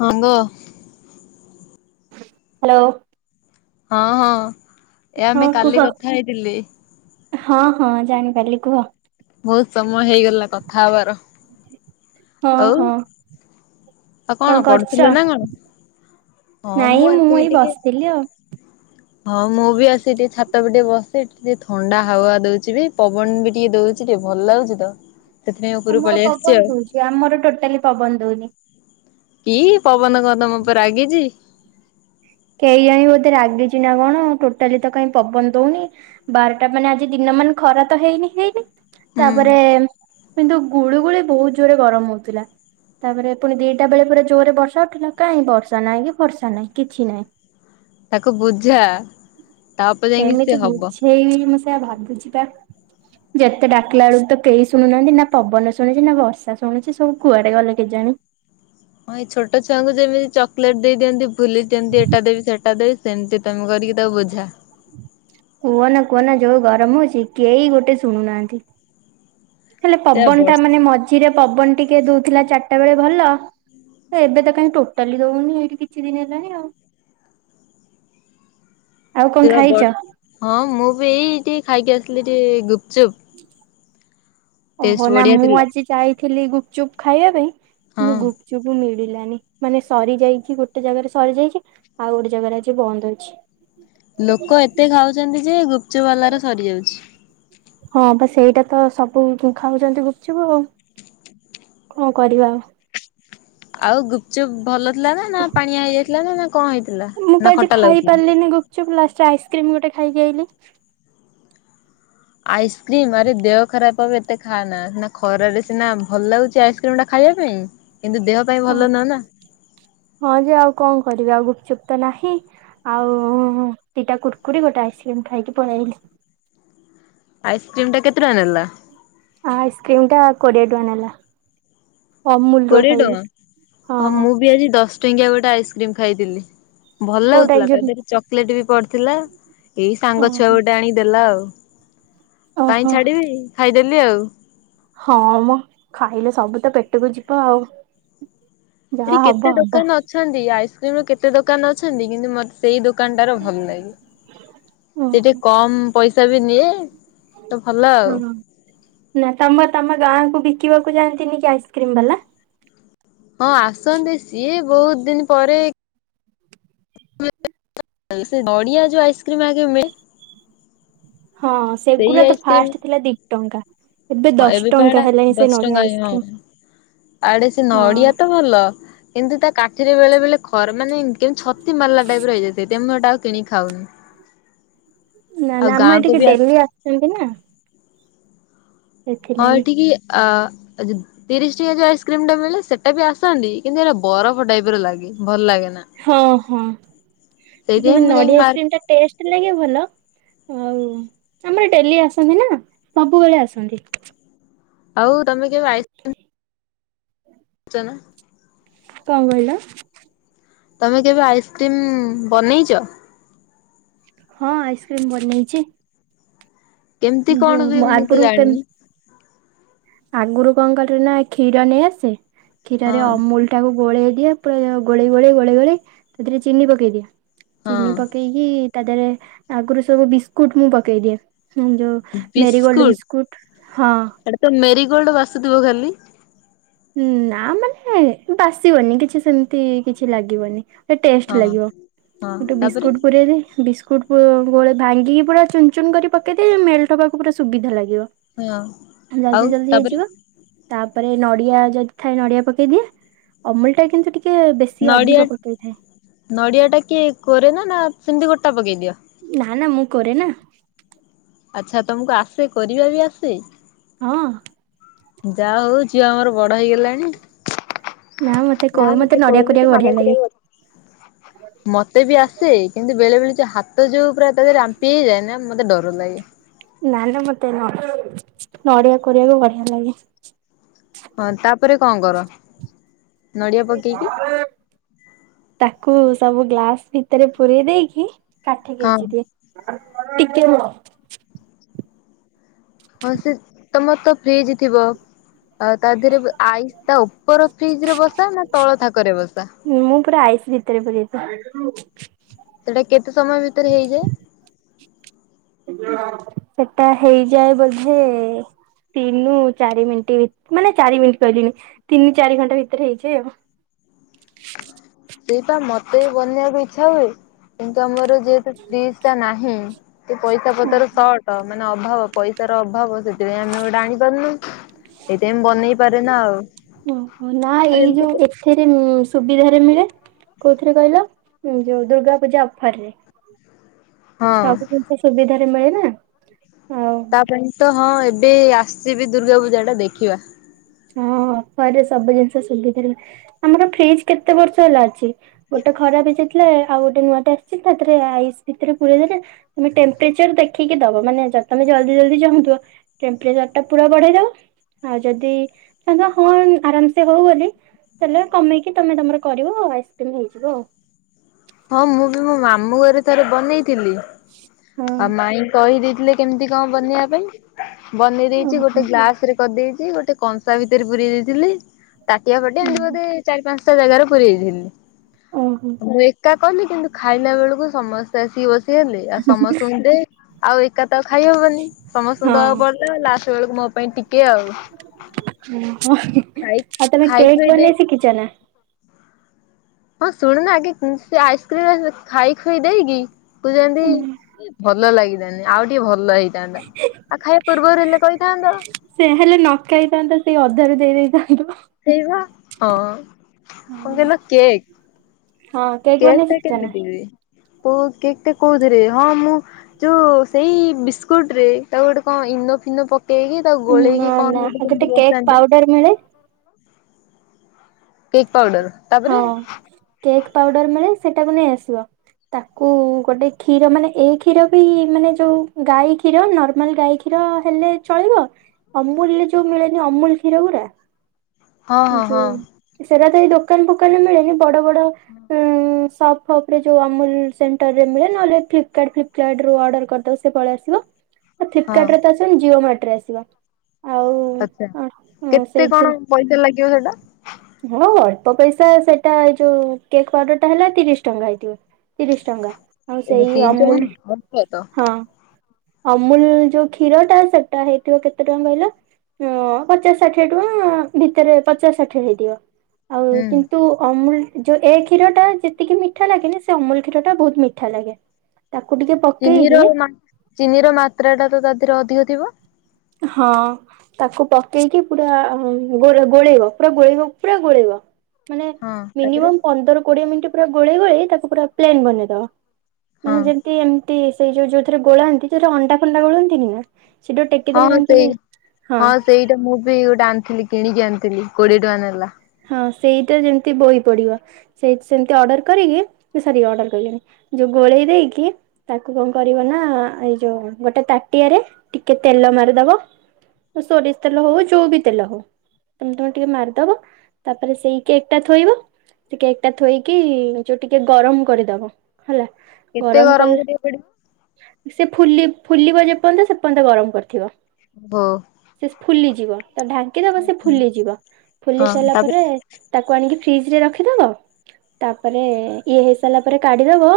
ହଙ୍ଗ। Hello. ହଁ ହଁ ଏ ହଁ ଆମେ କୁହ କାଲି କଥା ହେଇଥିଲେ। ହଁ ହଁ ଜାଣିପାରିଲି କୁହ। ବହୁତ ସମୟ ହେଇଗଲା କଥା ହବାର। ହଁ ଆଉ ହଁ। ଆଉ କଣ ପଢୁଥିଲେ ନା କଣ? ହଁ ନାଇଁ ମୁଁ ଆସିକି ଏଇ ଟିକେ ବସିଥିଲି ଆଉ। ହଁ ମୁଁ ବି ଆସି ଟିକେ ଛାତ ବି ଟିକେ ବସିି ଟିକେ ଥଣ୍ଡା ହାୱା ଦଉଛି ବି ପବନ ବି ଟିକେ ଦଉ ଛି ଟିକେ ଭଲ ଲାଗୁଛି ତ। ସେଥିପାଇଁ ଉପରକୁ ତମର ପଳେଇ ଆସିଛି ପବନ ଆଉ ଦଉଛି ଆମର ଟୋଟାଲି ପବନ ଦଉନି। କି ପବନ କଣ ତମ ଉପରେ ରାଗିଛି? କେଇ ଆଣି ବୋଧେ ରାଗିଛି ନା କଣ ଟୋଟାଲି ତ କାଇ ପବନ ଦଉନି ବାରଟା ମାନେ ଆଜି ଦିନ ମାନେ ଖରା ତ ହେଇନି ହେଇନି ହୁଁ ତାପରେ କିନ୍ତୁ ଗୁଳୁ ଗୁଳି ବହୁତ ଜୋରେ ଗରମ ହଉଥିଲା। ତାପରେ ପୁଣି ଦିଟା ବେଳେ ପରେ ଜୋରରେ ବର୍ଷା ଉଠିଲା କାଇଁ ବର୍ଷା ନାହିଁ କି ଫର୍ଷା ନାହିଁ କିଛି ନାହିଁ। ତାକୁ ବୁଝା ତା ଉପେ ଯାଇକି ସେ ହବ। ହେଇ ହେଇଆ ଭାବୁଛି ବା ଯେତେ ଡାକିଲା ବେଳକୁ ତ କେହି ଶୁଣୁନାହାନ୍ତି ନା ପବନ ଶୁଣୁଛି ନା ବର୍ଷା ଶୁଣୁଛି ସବୁ କୁଆଡେ ଗଲେ କେଜାଣି ହଁ ଏଇ ଛୋଟ ଛୁଆଙ୍କୁ ଯେମିତି ଚକୋଲେଟ ଦେଇ ଦିଅନ୍ତି ଭୁଲେଇ ଦିଅନ୍ତି ଏଇଟା ଦେବି ସେଟା ଦେବି ସେମୀତି ତମେ କରିକି ତାକୁ ବୁଝା। କୁହ ନା କୁହନା ଯୋଉ ଗରମ ହେଉଛି କେହି ଗୋଟେ ଶୁଣୁନାହାନ୍ତି। ହେଲେ ତେ ପବନ ଟା ମାନେ ବର୍ଷିର ମଝିରେ ପବନ ଟିକେ ଦଉଥିଲା ଚାରିଟା ବେଳେ ଭଲ ତ ଏବେ ତ କାଇ ଟୋଟାଲି ଦଉନି ଏଇଠି କିଛି ଦିନ ହେଲାଣି ଆଉ। [inaudible] ଆଉ କଣ ସିର ଖାଇଛ? ବର୍ଷ ହଁ ମୁଁ ବି ଏଇ ଟିକେ ଖାଇକି ଆସିଲି ଟିକେ ଗୁପଚୁପ୍ ହ [inaudible] ଓହୋ ଟେଷ୍ଟ ନା ବଢିଆ ମୁଁ ଥିଲା। ଆଜି ଯାଇଥିଲି ଗୁପଚୁପ୍ ଖାଇବା ପାଇଁ କିନ୍ତୁ ହଁ ଗୁପ ଚୁପ୍ ମିଳିଲାନି ମାନେ ସରିଯାଇକି ଗୋଟେ ଜାଗାରେ ସରିଯାଇଛି ଆଉ ଗୋଟେ ଜାଗାରେ ଆଜି ବନ୍ଦ ଅଛି। ଲୋକ ଏତେ ଖାଉଛନ୍ତି ଯେ ଗୁପଚୁପ ବାଲାର ସରିଯାଉଛି। ହଁ ବା ସେଇଟା ତ ସବୁ ଖାଉଛନ୍ତି ଗୁପଚୁପୁ ଆଉ କଣ କରିବା ଆଉ। ଆଉ ଗୁପଚୁପ୍ ଭଲ ଥିଲା ନା ନା ପାଣିଆ ହେଇଯାଇଥିଲା ନା ନା କଣ ହେଇଥିଲା ନା ଖଟା ଲାଗୁଥିଲା? ଚୁପ ଲଷ୍ଟେ ରେ ଆଇସ୍କ୍ରିମ ଗୋଟେ ଖାଇକି ଆଇଲି। ଆଇସ୍କ୍ରିମ୍ ଆରେ ଦେହ ଖରାପ ହେବ ଏତେ ଖା ନା ସିନା ଖରାରେ ସିନା ଭଲ ଲାଗୁଛି ଆଇସ୍କ୍ରିମ୍ ଟା ଖାଇବା ପାଇଁ। କିନ୍ତୁ ଦେହ ପାଇଁ ଭଲ ନୁହେଁ ନା। ହଁ ଯେ ଆଉ କଣ କରିବା ଆଉ ଗୁପଚୁପ୍ ତ ନାହିଁ ଆଉ ଦିଟା କୁରୁକୁରି ଗୋଟେ ଆଇସ୍କ୍ରିମ ଖାଇକି ପଳେଇଆଇଲି। ଆଇସ୍କ୍ରିମ ଟା କେତେ ଟଙ୍କା ନେଲା? ଆଇସ୍କ୍ରିମ୍ ଟା କୋଡ଼ିଏ ଟଙ୍କା ନେଲା। ଅମୁଲ୍ ର କୋଡିଏ ଖାଇଲି ଟଙ୍କା ହଁ ମୁଁ ବି ଆଜି ଦଶ ଦସଟଙ୍କିଆ ଗୋଟେ ଆଇସ୍କ୍ରିମ ଖାଇଦେଲି ଭଲ କୋଉଟା ଏଇ ଲାଗୁଥିଲା ତା ଯୋଉ ଦେହରେ ଚକୋଲେଟ ବି ପଡିଥିଲା। ଏଇ ସାଙ୍ଗ ଛୁଆ ଓହୋ ଗୋଟେ ଆଣିକି ଦେଲା ଆଉ କାଇଁ ଓହୋ ଛାଡିବି ଖାଇଦେଲି ଆଉ ହଁମ୍ ଖାଇଲେ ସବୁ ତ ପେଟକୁ ଯିବ ଆଉ ଏଠି ଯାହା କେତେ ହବ ହବ ଦୋକାନ ଅଛନ୍ତି ଆଇସ୍କ୍ରିମର କେତେ ଦୋକାନ ଅଛନ୍ତି, କିନ୍ତୁ ମୋର ସେଇ ଦୋକା ଦୋକାନଟାର ଭଲ ଲାଗେ, ସେ ଟିକେ ଓହୋ। କମ ପଇସା ବି ନିଏ। ତ ଭଲ ଆଉ। ହଁ ନା ତମ ତମ ଗାଁକୁ ବିକିବାକୁ ଯାଆନ୍ତିନି କି ଆଇସ୍କ୍ରିମବାଲା? ହଁ ଆସନ୍ତି ସିଏ ବହୁତ୍ ଦିନି ପରେ ନଡ଼ିଆ ଆଉ ଆଇସ୍କ୍ରିମ ଆଗେ ମିଳେ ହଁ ସେଇ ସେଗୁଡା ତ ଆଇସ୍କ୍ରିମ ଫାଷ୍ଟ ଥିଲା ଦି ଟଙ୍କା। ହଁ ଦଶ ଏବେ ପା ଟଙ୍କା ହେଟା ହେଲାଣି ସେ ଦଶ ନଡିଆ ଟଙ୍କା ହଁ ଆଇସ୍କ୍ରିମ ଆଡେ ସେ ନଡିଆ ହଁ ତ ଭଲ କିନ୍ତୁ ତା କାଠିରେ ବେଳେ ବେଳେ ଖର୍ ମାନେ କେମିତି ଛତି ମାରିଲା ଟାଇପର ହେଇଯାଇଥାଏ, ତେଣୁ ମୁଁ ହେଟା କିଣିକି ଖାଉନି। ନା ଆଉ ନା ଆମେ ଗାଁକୁ ଏଠିକି ବି ଆ ଡେଲି ଆସନ୍ତି ନା ହଁ ସେଥିଲାଗି। ଏଠିକି ଆ ଯ ତିରିଶ ଟିକେ ଯୋଉ ଆଇସ୍କ୍ରିମଟା ମିଳେ, ସେଟା ବି ଆସନ୍ତି କିନ୍ତୁ ଏଟା ବରଫ ଟାଇପର ଲାଗେ ଭଲ ଲାଗେ ନା। ହଁ ହଁ ସେଇଥିପାଇଁ କିନ୍ତୁ ମୁଁ ଯାଇକି ନଡିଆ ମାର୍ ଆଇସ୍କ୍ରିମଟା ଟେଷ୍ଟ ସେଥିଲାଗି ଭଲ ଆଉ ଆମର ଡେଲି ଆସନ୍ତି, ନା ସବୁବେଳେ ଆସନ୍ତି। ଆଉ ତମେ କେବେ ଆଇସି ଚନା କଣ କହିଲ। ତମେ କେବେ ଆଇସ୍କ୍ରିମ୍ ବନେଇଛ। ହଁ ଆଇସ୍କ୍ରିମ୍ ବନେଇଛି। କେମିତି କଣ ଯୋଉ ହୁଏ ମୁଁ ତ ଆଗରୁ ଜାଣିନି। ଆଗରୁ କଣ କରେ ନା କ୍ଷୀର ନେଇଆସେ ହଁ କ୍ଷୀରରେ ଅମୁଲ ତାକୁ ଗୋଳେଇ ଦିଏ ପୁରା ଗୋଳେଇ ଗୋଳେଇ ଗୋଳେଇ ଗୋଳେଇ ସେଥିରେ ଚିନି ପକେଇ ଦିଏ ହଁ ଚିନି ପକେଇ କି ତା ଦେହରେ ଆଗରୁ ସବୁ ବିସ୍କୁଟ ମୁଁ ପକେଇଦିଏଁ ହୁଁ ଯୋଉ ମେରିଗୋଲଡ ବିସ୍କୁଟ ବିସ୍କୁଟ ହଁ। ଏଟା ତ ମେରିଗୋଲଡ଼ ବାସୁଥିବ ଖାଲି। ନା ମାନେ ବାସିବନି କିଛି ସେମିତି କିଛି ଲାଗିବନି। ଏ ଟେଷ୍ଟ ହଁ ଲାଗିବ ହଁ ଗୋଟେ ତାପରେ ବିସ୍କୁଟ୍ ପୁରେଇଦେ ବିସ୍କୁଟ୍ ଗୋ ଭାଙ୍ଗିକି ପୁରା ଚୁନ ଚୁନ କରି ପକେଇଦିଏ ମେଲଟ ହବାକୁ ପୁରା ସୁବିଧା ଲାଗିବ। ହଁ ଆଉ ଜଲଦି ଜଲଦି ତାପରେ ହେଇଯିବ। ତାପରେ ନଡିଆ ଯଦି ଥାଏ ନଡିଆ ପକେଇ ଦିଏ ଅମୁଲଟା କିନ୍ତୁ ଟିକେ ବେଶୀ ନଡ଼ିଆ ଅଧିକ ପକେଇଥାଏ ନଡ଼ିଆଟା କିଏ କୋରେ ନା ନା ସେମିତି ଗୋଟା ପକେଇ ଦିଅ। ନା ନା ମୁଁ କୋରେ ନା। ଆଚ୍ଛା ତମକୁ ଆସେ କୋରିବା ବି ଆସେ। ହଁ। ଯା ହଉ ଝିଅ ଆମର ବଡ଼ ହେଇଗଲାଣି। ମତେ ନା କହେ ମତେ କୋ ନଡିଆ ମତେ କରିବାକୁ ବଢିଆ ନଡିଆ ଲାଗେ କୋଡିଆ କୁ ମତେ ବି ଆସେ କିନ୍ତୁ ବେଳେ ବେଳେ ଯୋଉ ହାତ ଯୋଉ ପୁରା ତାରେ ରାମ୍ପି ହେଇଯାଏ ନା ମତେ ଡର ଲାଗେ। ନା ନା ମତେ ନ ନଡିଆ କୋରିବାକୁ ବଢ଼ିଆ ଲାଗେ। ହଁ ତାପରେ କଣ କର। ନଡିଆ ପକେଇକି ତାକୁ ସବୁ ଗ୍ଲାସ ଭିତରେ ପୁରେଇ ଦେଇକି କାଠିକି ହଁ ଗେଞ୍ଜିଦିଏ ଟିକେ ରୁହ। ହଁ ସେ ତମର ତ ଫ୍ରିଜ୍ ଥିବ। ଆଉ ତା ଦେହରେ ଆଇସ୍ ତା ଉପର ଫ୍ରିଜରେ ବସାଅ ନା ତଳ ଥାକରେ ବସାଅ। ହଁ ମୁଁ ପୁରା ଆଇସି ଭିତରେ ପୁରେଇଦିଏ। ସେଟା କେତେ ସମୟ ଭିତରେ ହେଇଯାଏ। ସେଟା ହେଇଯାଏ ବୋଧେ। ତିନି ଚାରି ମିନିଟ୍ ମାନେ ଚାରି ମିନିଟ୍ କହିଦେଲି ତିନି ଚାରି ଘଣ୍ଟା ଭିତରେ ହେଇଯାଏ ଆଉ। ସେଇଟା ମତେ ବି ବନେଇବାକୁ ଇଚ୍ଛା ହୁଏ କିନ୍ତୁ ଆମର। ଯେହେତୁ ଫ୍ରିଜ ଟା ନାହିଁ ଟିକେ ପଇସା ଆଉ। ପତର ସଟ। ମାନେ ଅଭାବ ପଇସ ର ଅଭାବ ସେଥିପାଇଁ ଆମେ ଗୋଟେ ଆଣି ପାରୁନୁ। ଏଇଥିପାଇଁ ବନେଇ ପାରେ ନା ଆଉ। ଓହୋ ନା ଏଇ ଯୋଉ। ଏଥିରେ ସୁବିଧରେ ମିଳେ କୋଉଥିରେ କହିଲ ଯୋଉ ଦୁର୍ଗା ପୂଜା ଅଫର ରେ। [inaudible] ସବୁ ଜିନିଷ ସୁବିଧାରେ ମିଳେ ନା ଆଉ। ତା ପାଇଁ ତ ହଁ ଏବେ ଆସିବି ଦୁର୍ଗା ପୂଜା ଟା ଦେଖିବା। ହଁ ଅଫର ରେ ସବୁ ଜିନିଷ ସୁବିଧାରେ ଆମର ଫ୍ରିଜ କେତେ ବର୍ଷ ହେଲା ଅଛି। ଗୋଟେ ଖରାପ ହେଇଯାଇଥିଲା ଆଉ ଗୋଟେ ନୂଆ ଟେ ଆସିଛି ହେଥେରେ ଆଇସ୍ ଭିତରେ ପୁରଇ ଦେଲେ। ତମେ ଟେମ୍ପରେଚର ଦେଖିକି ଦବ ମାନେ ତମେ ଜଲଦି ଜଲଦି ଚାହୁଁଥିବ। ଟେମ୍ପରେଚରଟା ପୁରା ବଢେଇ ଦବ ଆଉ ଯଦି ତାଙ୍କ ହଁ ଆରାମ ସେ ହଉ ବୋଲି। ତାହାଲେ କମେଇକି ତମେ ତମର କରିବ ଆଇସ୍କ୍ରିମ ହେଇଯିବ ଆଉ। ହଁ ମୁଁ ବି ମୋ ମାମୁଁ ଘରେ ଥରେ ବନେଇଥିଲି ଆଉ ମାଇଁ କହିଦେଇଥିଲେ କେମିତି କଣ ବନେଇବା ପାଇଁ ବନେଇ ଦେଇେଇଛି ଓହୋ ଗୋଟେ ଗ୍ଲାସ ରେ କରିଦେଇଛି ଗୋଟେ କଂସା ଭିତରେ ପୁରରେଇ ଦେଇଥିଲି ତାଟିଆ ଫାଟିଆ ଏମିତି ଓହୋ। ବୋଧେ ଚାରି ପାଞ୍ଚଟା ଜାଗାରେ ପୁରେଇ ଦେଇଥିଲି। ଅହ। ମୁଁ ଏକା କଲି କିନ୍ତୁ ଖାଇଲା ବେଳକୁ ସମସ୍ତେ ଆସିକି ବସିଗଲେ ଆଉ ସମସ୍ତଙ୍କୁ ଦେ। ଆଉ ଏକା ତ ଆଉ ଖାଇହବନି। ସମସ୍ତଙ୍କୁ ଦବାକୁ ପଡଲା। ଲାଷ୍ଟ୍ ବେଳକୁ ମୋ ପାଇଁ ଟିକେ ଆଉ। ଓହ ଖାଇ ଆଉ ତମେ ଖାଇ କେକ୍ ଖୁଇ ଦେଇ ବନେଇ ଶିଖିଚ ନା? ହଁ ଶୁଣୁନ ଆଗେ ଉଁ ସେ ଆଇସ୍କ୍ରିମ୍ ଖାଇ ଖୁଇ ଦେଇକି କୁଚନ୍ତି ଭଲ ଲାଗିିଲାନି। ଆଉ ଟିକେ ଭଲ ହେଇ ଥାନ୍ତା। ଆଉ ଖାଇବା ପୂର୍ବରୁ ହେଲେ କହିଥାନ୍ତ। ସେ ହେଲେ ନ ଖାଇଥାନ୍ତା। ସେଇ ଅଧାରୁ ଦେଇ ଦେଇଥାନ୍ତା। ହେଇବା ହଁ କଁ ହଁ କହିଲ କେକ୍? ହଁ କେକ୍ ବନେଇ ଟା ଶିଖିଛ ନା? କେମିତି ପୋ କେକ୍ ଟା କୋଉଥିରେ ହଁ ମୁଁ ଯୋଉ ସେଇ ବିସ୍କୁଟ ରେ ତାକୁ ଗୋଟେ କଣ ଇନୋ ଫିନୋ ପକେଇକି ତାକୁ ନା ଗୋଳେଇକି ନା କଣ ଗୋଟେ କେମତି କେକ୍ ବସାନ୍ତି? ପାଉଡର ମିଳେ। Cake powder. ତାପରେ ହଁ କେକ୍ ପାଉଡର ମିଳେ ସେଟାକୁ ନେଇ ଆସିବ। ତାକୁ ଗୋଟେ କ୍ଷୀର ମାନେ ଏ କ୍ଷୀର ବି ମାନେ ଯୋଉ ଗାଈ କ୍ଷୀର ନର୍ମାଲ ଗାଈ କ୍ଷୀର ହେଲେ ଚଳିବ ଅମୁଲରେ ଯୋଉ ମିଳେନି ଅମୁଲ କ୍ଷୀର ଗୁରା। ହଁ ହଁ ଯୋଉ ହଁ ସେଟା ତ ଏଇ ଦୋକାନ ଫୋକାନ ମିଳେନି ବଡ ବଡ ଉଁ ସପ୍। ସପ୍ ରେ ଯୋଉ ଅ ନୋମୁଲ୍ ସେଣ୍ଟରରେ ମିଳେ ନହଲେ ଫ୍ଲିପକାର୍ଟ ଫ୍ଲିପକାର୍ଟ ରୁ ଅର୍ଡର କରିଦବ ସେ ପଳେଇ ଆସିବ। [inaudible] ହ ଫ୍ଲିପକାର୍ଟରେ ତ ଆସିବନି ଜିଓ ମାର୍ଟ୍ ରେ ଆସିବ। ଆଚ୍ଛା ଆଉ କେତେ ସେଇ କଣ ପଇସା ଲାଗିବ ସେଟା? ହଁ ଅଳ୍ପ ପଇସା ସେଟା ଏଇ ଯୋଉ କେକ୍ ଅର୍ଡର ଟା ହେଲା ତିରିଶ ଟଙ୍କା ହେଇଥିବ। ତିରିଶ ଟଙ୍କା ଆଉ ସେଇ ଏତିକି ଜମା ଅମୁଲ ଅଳ୍ପ ତ ହଁ। ଅମୁଲ ଯୋଉ କ୍ଷୀର ଟା ସେଟା ହେଇଥିବ କେତେ ଟଙ୍କା କହିଲ? ହଁ ପଚାଶ ଷାଠିଏ ଟଙ୍କା ଭିତରେ ପଚାଶ ଷାଠ କିଇଏ ହେଇଥିବ। ଆଉ ହୁଁ। କିନ୍ତୁ ଅମୁଲ୍ ଯୋଉ ଏ କ୍ଷୀର ଟା ଯେତିକି ମିଠା ଲାଗେନି ସେ ଅମୁଲ କ୍ଷୀର ଟା ବହୁତ ମିଠା ଲାଗେ। ତାକୁ ଟିକେ ପକ୍ ଚିନିର ମା ଚିନି ର ମାତ୍ରା ଟା ତ ତା ଦେହରେ ଅଧିକ ଥିବ। ହଁ। ତାକୁ ପକେଇକି ପୁରା ଗୋଳେଇବ ପୁରା ଗୋଳେଇବ ପୁରା ଗୋଳେଇବ। ମାନେ ହଁ ତାପରେ ମିନିମମ୍ ପନ୍ଦର କୋଡିଏ ମିନଟି ପୁରା ଗୋଳେଇ ଗୋଳେଇ ତାକୁ ପୁରା ପ୍ଲେନ୍ ବନେଇଦବ। ହଁ ମାନେ ଯେମତି ଏମତି ସେଇ ଯୋଉ ଯୋଉଥିରେ ଗୋଳାନ୍ତି ଯୋଉଥିରେ ଅଣ୍ଡା ଫଣ୍ଡା ଗୋଳନ୍ତିନି ନା ସେଡୋ ଟେକ୍ ହଁ ହଁ ସେଇ ହଁ ସେଇଟା ମୁଁ ବି ଗୋଟେ ଆଣିଥିଲି କିଣିକି ଆଣିଥିଲି କୋଡିଏ ଟଙ୍କା ନେଲା। ହଁ ସେଇଟା ଯେମତି ବହି ପଡିବ। ସେଇ ସେମତି ଅର୍ଡ଼ର କରିକି ମୁ ସରି ଅର୍ଡ଼ର କଇଲିଣି ଯେଉଁ ଗୋଳେଇ ଦେଇକି ତାକୁ କଣ କରିବ ନା ଏଇ ଯୋଉ ଗୋଟେ ତାଟିଆରେ ଟିକେ ତେଲ ମାରିଦବ। ସୋରିଷ ତେଲ ହଉ ଯୋଉ ବିି ତେଲ ହଉ ତମେ ତମର ଟିକେ ମାରିଦବ। ତାପରେ ସେଇ କେକ୍ ଟା ଥୋଇବ। ସେ କେକ୍ ଟା ଥୋଇକି ଯୋଉ ଟିକେ ଗରମ କରିଦବ ହେଲା। କେତେ ଗରମ କଲେ କରିବାକୁ ପଡିବ ସେ ଫୁଲି ଫୁଲିବ ଯେପର୍ଯ୍ୟନ୍ତ ସେ ପର୍ଯ୍ୟନ୍ତ ଗରମ କରିଥିବ। ଓହୋ। ସେ ଫୁଲିଯିବ ତାକୁ ଢାଙ୍କିଦବ ସେ ଓହୋ ଫୁଲିଯିବ ଫୁଲି ହଁ ସାଇଲା ତାପରେ ତାକୁ ଆଣିକି ଫ୍ରିଜ ରେ ରଖିଦବ। ତାପରେ ଇଏ ହେଇ ସାରିଲା ପରେ କାଢିଦବ।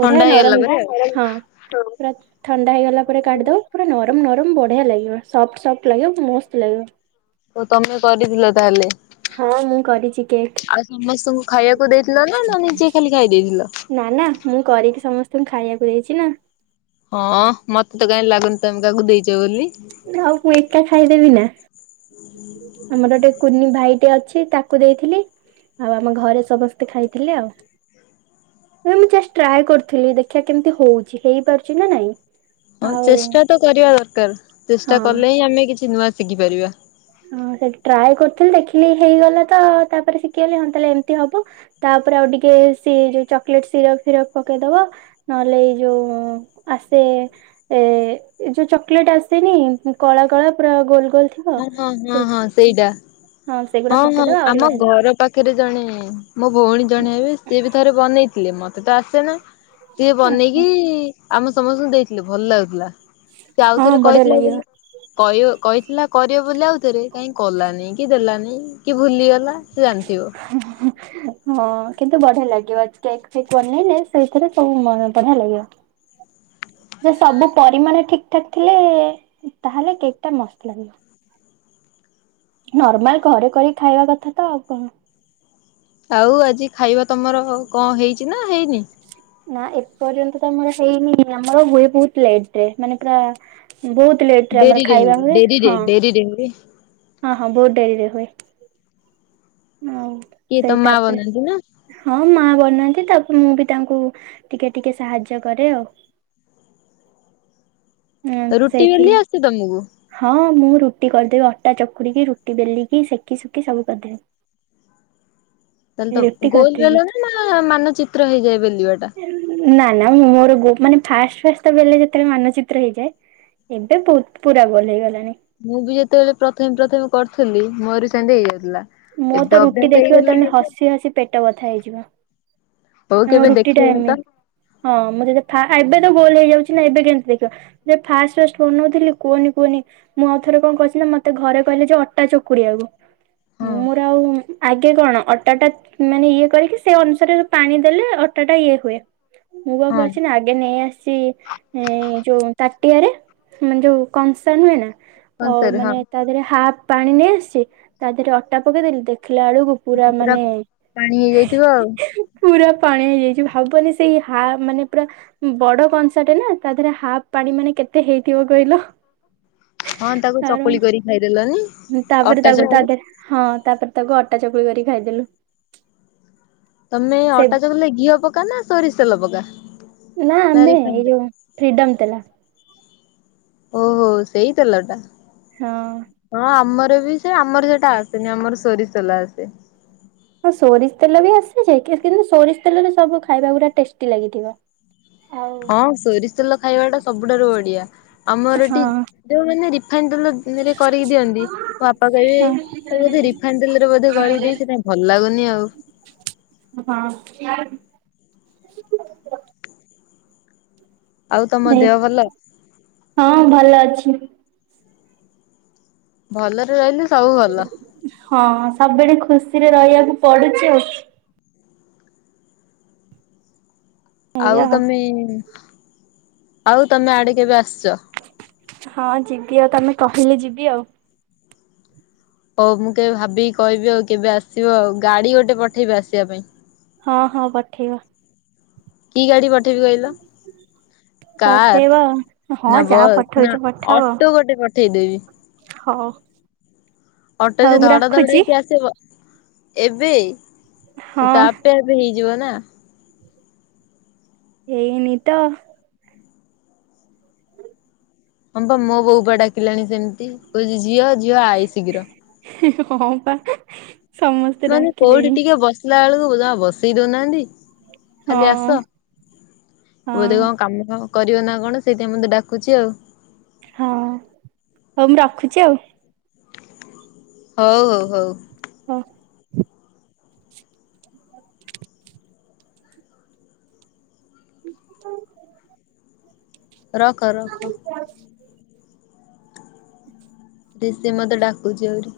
ବଢିଆ ଥଣ୍ଡା ହେଇଗଲା ନରମ ପରେ ଆଉ। ହଁ ପୁରା ଥଣ୍ଡା ହେଇଗଲା ପରେ କାଢିଦବ ପୁରା ନରମ ନରମ ବଢ଼ିଆ ଲାଗିବ। ସଫ୍ଟ ସଫ୍ଟ ଲାଗିବ ମସ୍ତ ଲାଗିବ। ତ ତମେ କରିଥିଲ ତାହେଲେ ହଁ ମୁଁ କରିଚି କେକ୍। ଆଉ ସମସ୍ତଙ୍କୁ ଖାଇବାକୁ ଦେଇଥିଲ ନା ନା ନିଜେ ଖାଲି ଖାଇ ଦେଇଥିଲ? ନା ନା ମୁଁ କରିକି ସମସ୍ତଙ୍କୁ ଖାଇବାକୁ ଦେଇଛି ନା। ହଁ ମତେ ତ କାହିଁ ଲାଗୁନି ତମେ କାହାକୁ ଦେଇଛ ବୋଲି। ଆଉ ମୁଁ ଏକା ଖାଇଦେବି ନା। ହୁଁ ଆମର ଗୋଟେ କୁନି ଭାଇଟେ ଅଛି ତାକୁ ଦେଇଥିଲି। ଆଉ ଆମ ଘରେ ସମସ୍ତେ ଖାଇଥିଲେ ଆଉ। ନ ମୁଁ ଜଷ୍ଟ ଟ୍ରାଏ କରିଥିଲି ଦେଖିବା କେମିତି ହଉଛି ହେଇପାରୁଛି ନା ନାଇଁ। ହଁ ଆଉ ଚେଷ୍ଟା ତ କରିବା ଦରକାର ହଁ। ଚେଷ୍ଟା କଲେ ହିଁ ଆମେ କିଛି ନୂଆ ଶିଖିପାରିବା। ହଁ ସେଠି ଟ୍ରାଏ କରୁଥିଲି ଦେଖିଲି ହେଇଗଲା ତ ତାପରେ ଶିଖିଗଲି ହଁ ତାହଲେ ଏମିତି ହବ। ତାପରେ ଆଉ ଟିକେ ଯ ଚକୋଲେଟ ସିରପ ଫିରପ ପକେଇଦବା। ନହେଲେ ଏଇ ଯୋଉ ଆସେ। ଏ ଏ ଯୋଉ ଚକୋଲେଟ ଆସେନି କଳା କଳା ପୁରା ଗୋଲ ଗୋଲ ଥିବ। ହଁ ହଁ ହଁ ସେ ହଁ ସେଇଟା ସେଗୁଡା ହଁ ହଁ ପକେଇଦବା ଆହୁରି ଆମ ବଢିଆ ଘର ପାଖ। ପାଖରେ ଜଣେ ମୋ ଭଉଣୀ ଜଣେ ହେବେ ସିଏ ବି ଥରେ ବନେଇଥିଲେ ମତେ ତ ଆସେ ନା। ସିଏ ବନେଇକି ଲାଗିବ। ଆମ ସମସ୍ତଙ୍କୁ ଦେଇଥିଲେ ଭଲ ଲାଗୁଥିଲା। ସେ ହଁ ଆଉଥରେ ବଢିଆ କହିଥିଲା ଲାଗିବ ବୋଲି କହିବ କହିଥିଲା କରିବ ବୋଲି ଆଉ ଭିତରେ କାଇହିଁ କଲାନି କି ଦେଲାନି କି ଭୁଲିଗଲା। ସେ ଜାଣିଥିବ। ହ ହଁ କିନ୍ତୁ ବଢିଆ ଲାଗିବ କେକ୍ ଫେକ୍ ବନେଇଲେ ସେଇଥିରେ ସବୁ ବଢିଆ ଲାଗିବ। [inaudible] ଯେ ସବୁ ପରିମାଣ ଠିକ ଠାକ୍ ଥିଲେ ତାହେଲେ କେକ୍ ଟା ମସ୍ତ ଲାଗିବ। ନର୍ମାଲ ଘରେ କରି ଖାଇବା କଥା ତ ଆଉ କଣ। ଆଉ ଆଜି ଖାଇବା ତମର କଣ ହେଇଛି ନା ହେଇନି। ନା ଏପର୍ଯ୍ୟନ୍ତ ତ ଆମର ହେଇନି ଆମର ହୁଏେ ବହୁତ ଲେଟରେ ମାନେ ପୁରା। ବହୁତ ଲେଟ ରେ ଆମର ଡେରିରେ ଖାଇବା ହୁଏ ଡେରିରେ ହଁ ଡେରିରେ ହୁଏ ହଁ ହଁ ବହୁତ ଡେରିରେ ହୁଏ। ହୋଉ କିଏ ତମ ସେଇ ମା ତାପରେ? ବନାନ୍ତି ନା? ହଁ ମା ବନାନ୍ତି ତାପରେ ମୁଁ ବି ତାଙ୍କୁ ଟିକେ ଟିକେ ସାହାଯ୍ୟ କରେ ଆଉ। ଉଁ ରୁଟି ସେଇଥିରେ ବେଲି ଆସେ ତମକୁ? ହଁ ମୁଁ ରୁଟି କରିଦେବି ଅଟା ଚକୁଡ଼ିକି ରୁଟି ବେଲିକି ସେକି ସୁକି ସବୁ କରିଦେବି। ତାହାଲେତ ରୁଟି ଗୋଲ କରିଦେବି ବେଲ ନା ନା ମାନଚିତ୍ର ହେଇଯାଏ ବେଲିବା ଟା? ନା ନା ମୁଁ ମୋରୋ ମାନେ ଫାଷ୍ଟ ଫାଷ୍ଟ ବେଲେ ଯେତେବେଳେ ମାନଚିତ୍ର ହେଇଯାଏ। ଏବେ ବହୁତ ପୁରା ଗଲ ହେଇଗଲାଣି। ମୁଁ ବି ଯେତେବେଳେ ପ୍ରଥମେ ପ୍ରଥମେ କରିୁଥିଲି ମୋର ସେମିତି ହେଇଯାଉଥିଲା। ମୋ ଏବେ ତ ରୁଟି ଅଭ୍ୟାସ ଦେଖିବ ହେଇଗଲାଣି ତମେ ହସି ହସି ପେଟ ବଥା ହେଇଯିବ। ହଉ ନା ମୋ କେବେ ରୁଟି ଟା ଦେଖେଇବ ତ ଏମିତି ହଁ ମୁଁ ଯ ଫା ଏବେ ତ ଗୋଲ ହେଇଯାଉଛି ନା ଏବେ କେମତି ଦେଖିବା। ସେ ଫାଷ୍ଟ ଫାଷ୍ଟ ବନଉଥିଲି କୁହନି କୁହନି ମୁଁ ଆଉ ଥରେ କଣ କଛି ନା ମତେ ଘରେ କହିଲେ ଜୋ ଅଟା ଚକୁଡିଆକୁ। ହଁ ମୋର ଆଉ ଆଗେ କଣ ଅଟାଟା ମାନେ ଇଏ କରିକି ସେ ଅନୁସାରେ ପାଣି ଦେଲେ ଅଟା ଟା ଇଏ ହୁଏ ମୁଁ କଣ ହଁ କରିଛି ନା ଆଗେ ନେଇ ଆସିଛି। ଏ ଯୋଉ ତାଟିଆରେ ମାନେ ଯୋଉ କଂସନ ହୁଏ ନା ହଁ ଆ ସାର୍ ହଁ। ମାନେ ତା ଦେହରେ ହାଫ୍ ପାଣି ନେଇ ଆସିଛି ତା ଦେହରେ ଅଟା ପକେଇଦଲି ଦେଖିଲା ବଳକୁ ପୁରା ମାନେ ପାଣି ହେଇଯାଇଥିବ ଆଉ ପୁରା ପାଣି ହେଇଯାଇଛି ଭାବୁନି ସେଇ ହା ମାନେ ପୁରା ବଡ କଂସା ଟେ ନା ତା ଦେହରେ ହାଫ ପାଣି ମାନେ କେତେ ହେଇଥିବ କହିଲ। ହଁ ତାକୁ ତାର ଚକୁଳି କରି ଖାଇଦେଲନୀ ତାପରେ ଅଟା ତାକୁ ତା ଚକୁଳି। ଦେହରେ ହଁ ତାପରେ ତାକୁ ଅଟା ଚକୁଳି କରିକି ଖାଇଦେଲୁ। ତମେ ସେ ଅଟା ଚକୁଳି ରେ ଘିଅ ପକା ନା ସୋରିଷ ତେଲ ପକା? ନା ଆମେ ରିଫାଇନ ଏଇ ତେଲ? ଯୋଉ ଫିଡମ ତେଲ। ଓହୋ ସେଇତେଲ ଟା। ହଁ। ହଁ ଆମର ବି ସେ ଆମର ସେଟା ଆସେନି ଆମର ସୋରିଷଲା ଆସେ। ହଁ ସୋରିଷ ତେଲ ବି ଆସେଯେ କିନ୍ତୁ ସୋରିଷ ତେଲରେ ସବୁ ଖାଇବା ଗୁଡା ଟେଷ୍ଟି ଲାଗିଥିବ। ଆଉ ହଁ ସୋରିଷ ତେଲ ଖାଇବା ଟା ସବୁଠାରୁ ବଢିଆ ଆମର ହଁ ଏଠି ଯୋଉ ମାନେ ରିଫାଇନ ତେଲ ରେ କରିକି ଦିଅନ୍ତି ବାପା କହିବେ ହଁ ତ ବୋଧେ ରିଫାଇନ ତେଲରେ ବୋଧେ କରିଦେଇ ସେଥିାପାଇ ଭଲ ଲାଗୁନି ଆଉ। ହଁ। [unintelligible] ଆଉ ତମ ଦେହ ଭଲ? ହଁ ଭଲ ଅଛି। ଭଲରେ ରହିଲେ ସବୁ ଭଲ। ହଁ ସବୁଡେ ଖୁସିରେ ରହିବାକୁ ପଡୁଛି ଆଉ। ଆଉ ତମେ ଆଉ ତମେ ଆଡେ କେବେ ଆସ ହଁ ଯିବି ଆଉ ତମେ କହିଲେ ଯିବି ଆଉ। ହଉ ମୁଁ କେବେ ଭାବିକି କହିବି ଆଉ କେବେ ଆସିବ ଆଉ ଗାଡି ଗୋଟେ ପଠେଇବି ଆସିବା ପାଇଁ। ହଁ ହଁ ପଠେଇବ। କି ଗାଡି ପଠେଇବି କହିଲ? ପଠେଇବ ଆଉ। ହଁ କାର ନା ଯାହା ବସ୍ ପଠଉଛ ନା ଅଟୋ ଗୋଟେ ପଠେଇଦେବି। ହଁ। ଅଟୋ ଯେ ଧଡ ଧଡ ହେଇକି ଆସିବ ଏବେ ସେ ହଁ ତାପ ଆ ହେଇଯିବ ନା। ହେଇନି ତ। ହଁ ବା ମୋ ବୋଉ ବାଆ ଡାକିଲାଣି ସେମିତି କଉଛି ଝିଅ ଝିଅ ଆଇ ଶୀଘ୍ର। ହେଁ ହେଁ ହଁ ପା। ସମସ୍ତେ ମାନେ କୋଉଠି ଡାକିଲେଣି ଟିକେ ବସିଲା ବେଳକୁ ଯାହା ବସେଇ ଦଉନାହାନ୍ତି। ହଁ ଖାଲି ଆସ ବ ହଁ ବୋଧେ କଣ କାମ ଫାମ କରିବ ନା କଣ ସେଥିପାଇ ମୋତେ ଡାକୁଛି ଆଉ। ହଁ ହଉ ମୁଁ ରଖୁଛି ଆଉ। ହଉ ହଉ ହଉ। ହଁ। [unintelligible] ରକ ରଖ। ରିଷି ମତେ ଡାକୁଛି ଅହୁରି।